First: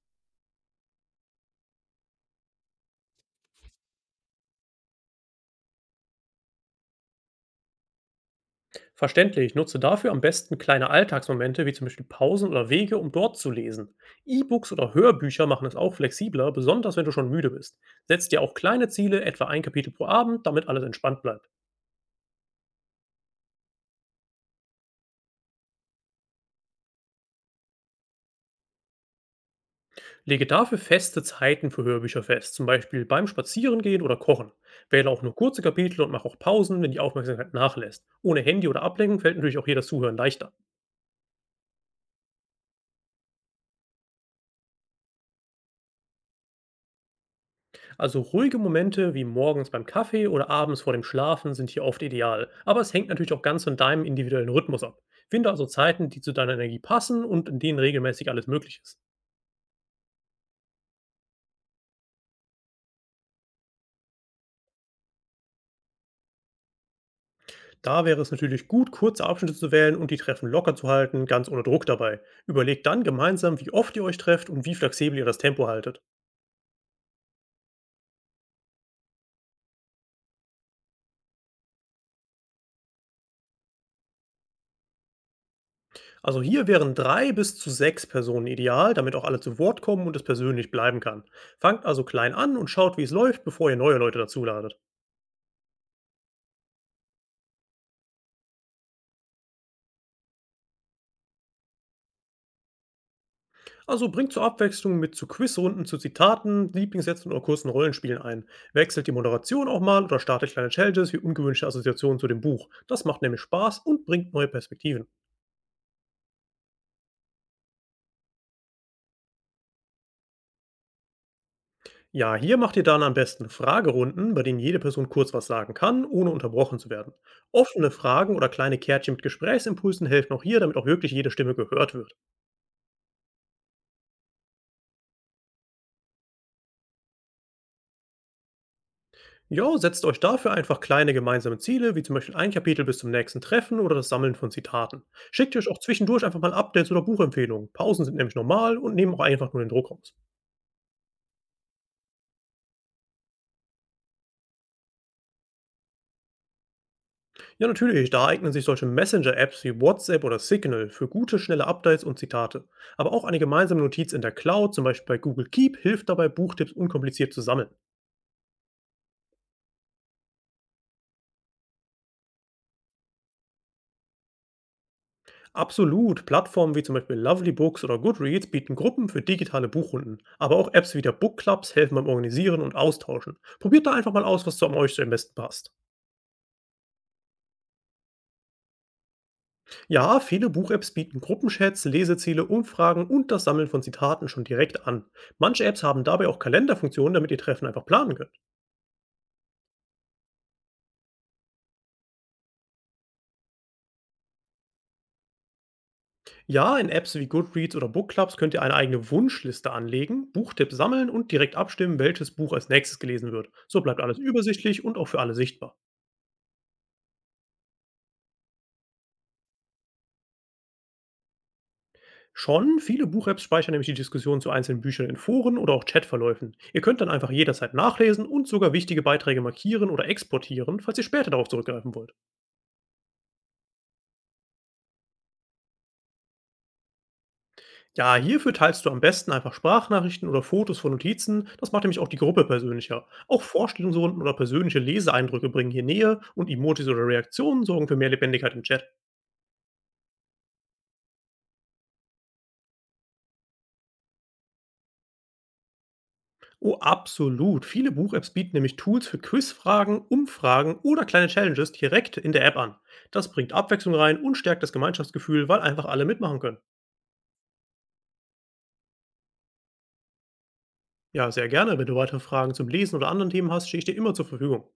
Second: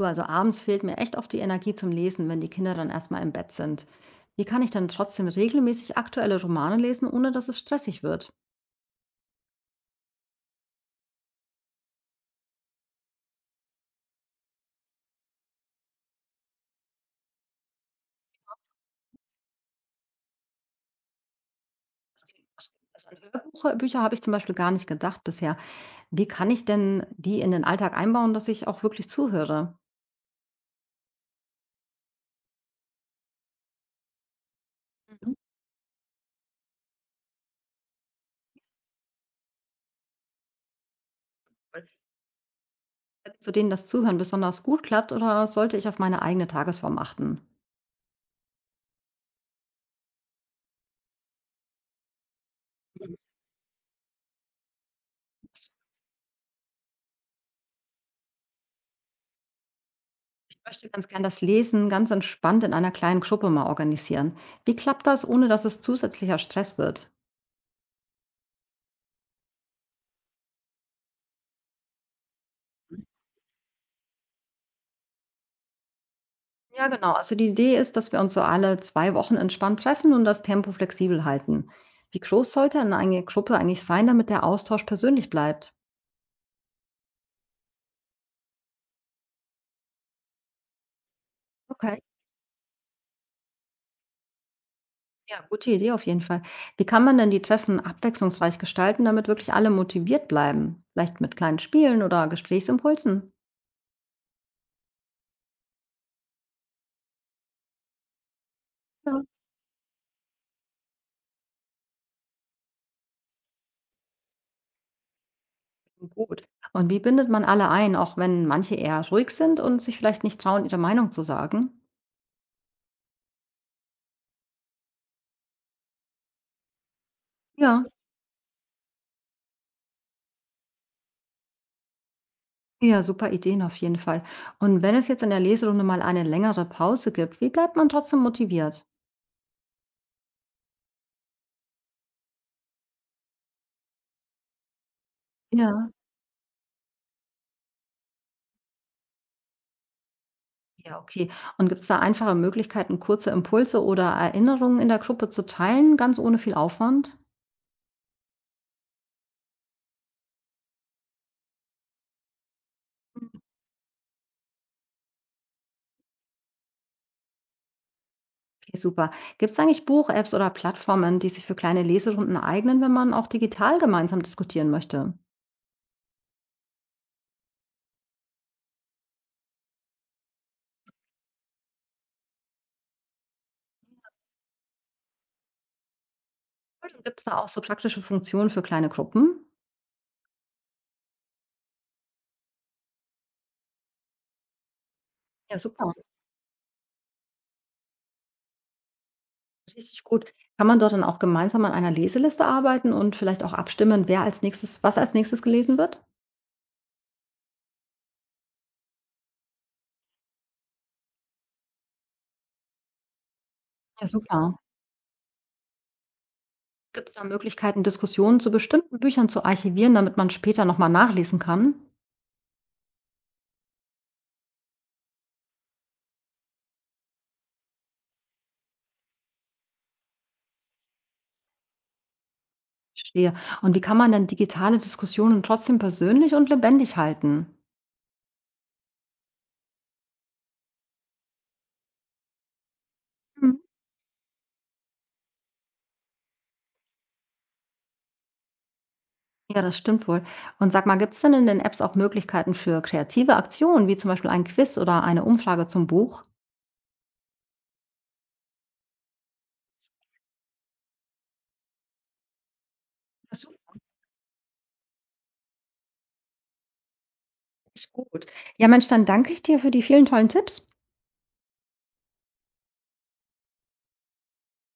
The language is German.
Du, also abends fehlt mir echt oft die Energie zum Lesen, wenn die Kinder dann erstmal im Bett sind. Wie kann ich dann trotzdem regelmäßig aktuelle Romane lesen, ohne dass es stressig wird? Verständlich, nutze dafür am besten kleine Alltagsmomente wie zum Beispiel Pausen oder Wege, um dort zu lesen. E-Books oder Hörbücher machen es auch flexibler, besonders wenn du schon müde bist. Setz dir auch kleine Ziele, etwa ein Kapitel pro Abend, damit alles entspannt bleibt. Also an Hörbücher Bücher habe ich zum Beispiel gar nicht gedacht bisher. Wie kann ich denn die in den Alltag einbauen, dass ich auch wirklich zuhöre? Lege dafür feste Zeiten für Hörbücher fest, zum Beispiel beim Spazierengehen oder Kochen. Wähle auch Mhm. nur kurze Kapitel und mach auch Pausen, wenn die Aufmerksamkeit nachlässt. Ohne Handy oder Ablenkung fällt natürlich auch hier das Zuhören leichter. Zu denen das Zuhören besonders gut klappt oder sollte ich auf meine eigene Tagesform achten? Also ruhige Momente wie morgens beim Kaffee oder abends vor dem Schlafen sind hier oft ideal, aber es hängt Mhm. natürlich auch ganz von deinem individuellen Rhythmus ab. Finde also Zeiten, die zu deiner Energie passen und in denen regelmäßig alles möglich ist. Ich möchte ganz gern das Lesen ganz entspannt in einer kleinen Gruppe mal organisieren. Wie klappt das, ohne dass es zusätzlicher Stress wird? Da wäre es natürlich gut, kurze Abschnitte zu wählen und die Treffen locker zu halten, ganz ohne Druck dabei. Überlegt dann gemeinsam, wie oft ihr euch trefft und wie flexibel ihr das Tempo haltet. Ja, genau. Also die Idee ist, dass wir uns so alle zwei Wochen entspannt treffen und das Tempo flexibel halten. Wie groß sollte denn eine Gruppe eigentlich sein, damit der Austausch persönlich bleibt? Also hier wären 3 bis zu 6 Personen ideal, damit auch alle zu Wort kommen und es persönlich bleiben kann. Fangt Okay. also klein an und schaut, wie es läuft, bevor ihr neue Leute dazuladet. Ja, gute Idee auf jeden Fall. Wie kann man denn die Treffen abwechslungsreich gestalten, damit wirklich alle motiviert bleiben? Vielleicht mit kleinen Spielen oder Gesprächsimpulsen? Also bringt zur Abwechslung mit zu Quizrunden, zu Zitaten, Lieblingssätzen oder kurzen Rollenspielen ein. Wechselt die Ja. Moderation auch mal oder startet kleine Challenges wie ungewünschte Assoziationen zu dem Buch. Das macht nämlich Spaß und bringt neue Perspektiven. Gut. Und wie bindet man alle ein, auch wenn manche eher ruhig sind und sich vielleicht nicht trauen, ihre Meinung zu sagen? Ja, hier macht ihr dann am besten Fragerunden, bei denen jede Person kurz was sagen kann, ohne unterbrochen zu werden. Ja. Offene Fragen oder kleine Kärtchen mit Gesprächsimpulsen helfen auch hier, damit auch wirklich jede Stimme gehört wird. Ja, super Ideen auf jeden Fall. Und wenn es jetzt in der Leserunde mal eine längere Pause gibt, wie bleibt man trotzdem motiviert? Ja, setzt euch dafür einfach kleine gemeinsame Ziele, wie zum Beispiel ein Kapitel bis zum nächsten Treffen oder das Sammeln von Zitaten. Schickt euch auch Ja. zwischendurch einfach mal Updates oder Buchempfehlungen. Pausen sind nämlich normal und nehmen auch einfach nur den Druck raus. Ja, okay. Und gibt es da einfache Möglichkeiten, kurze Impulse oder Erinnerungen in der Gruppe zu teilen, ganz ohne viel Aufwand? Ja, natürlich, da eignen sich solche Messenger-Apps wie WhatsApp oder Signal für gute, schnelle Updates und Zitate. Aber auch eine gemeinsame Notiz in der Cloud, zum Beispiel bei Google Keep, hilft dabei, Buchtipps unkompliziert zu sammeln. Okay, super. Gibt es eigentlich Buch-Apps oder Plattformen, die sich für kleine Leserunden eignen, wenn man auch digital gemeinsam diskutieren möchte? Absolut. Plattformen wie zum Beispiel Lovely Books oder Goodreads bieten Gruppen für digitale Buchrunden. Aber auch Apps wie der Book Clubs helfen beim Organisieren und Austauschen. Probiert da einfach mal aus, was zu euch so am besten passt. Und gibt es da auch so praktische Funktionen für kleine Gruppen? Ja, viele Buch-Apps bieten Gruppenchats, Leseziele, Umfragen und das Sammeln von Zitaten schon direkt an. Ja, Manche Apps super. haben dabei auch Kalenderfunktionen, damit ihr Treffen einfach planen könnt. Richtig gut. Kann man dort dann auch gemeinsam an einer Leseliste arbeiten und vielleicht auch abstimmen, wer als nächstes was als nächstes gelesen wird? Ja, in Apps wie Goodreads oder Book Clubs könnt ihr eine eigene Wunschliste anlegen, Buchtipps sammeln und direkt abstimmen, welches Buch als nächstes gelesen wird. So bleibt Ja, alles super. übersichtlich und auch für alle sichtbar. Gibt es da Möglichkeiten, Diskussionen zu bestimmten Büchern zu archivieren, damit man später nochmal nachlesen kann? Schon, viele Buch-Apps speichern nämlich die Diskussion zu einzelnen Büchern in Foren oder auch Chatverläufen. Ihr könnt dann einfach jederzeit nachlesen und sogar wichtige Beiträge markieren oder exportieren, falls ihr später darauf zurückgreifen wollt. Verstehe. Und wie kann man denn digitale Diskussionen trotzdem persönlich und lebendig halten? Ja, hierfür teilst du am besten einfach Sprachnachrichten oder Fotos von Notizen, das macht nämlich auch die Gruppe persönlicher. Auch Mhm. Vorstellungsrunden oder persönliche Leseeindrücke bringen hier Nähe und Emojis oder Reaktionen sorgen für mehr Lebendigkeit im Chat. Ja, das stimmt wohl. Und sag mal, gibt es denn in den Apps auch Möglichkeiten für kreative Aktionen, wie zum Beispiel ein Quiz oder eine Umfrage zum Buch? Oh, absolut. Viele Buch-Apps bieten nämlich Tools für Quizfragen, Umfragen oder kleine Challenges direkt in der App an. Das Das bringt Abwechslung rein und stärkt das Gemeinschaftsgefühl, weil einfach alle mitmachen können. ist gut. Ja, Mensch, dann danke ich dir für die vielen tollen Tipps. Ja, sehr gerne. Wenn du weitere Fragen zum Lesen oder anderen Themen hast, stehe ich dir immer zur Verfügung.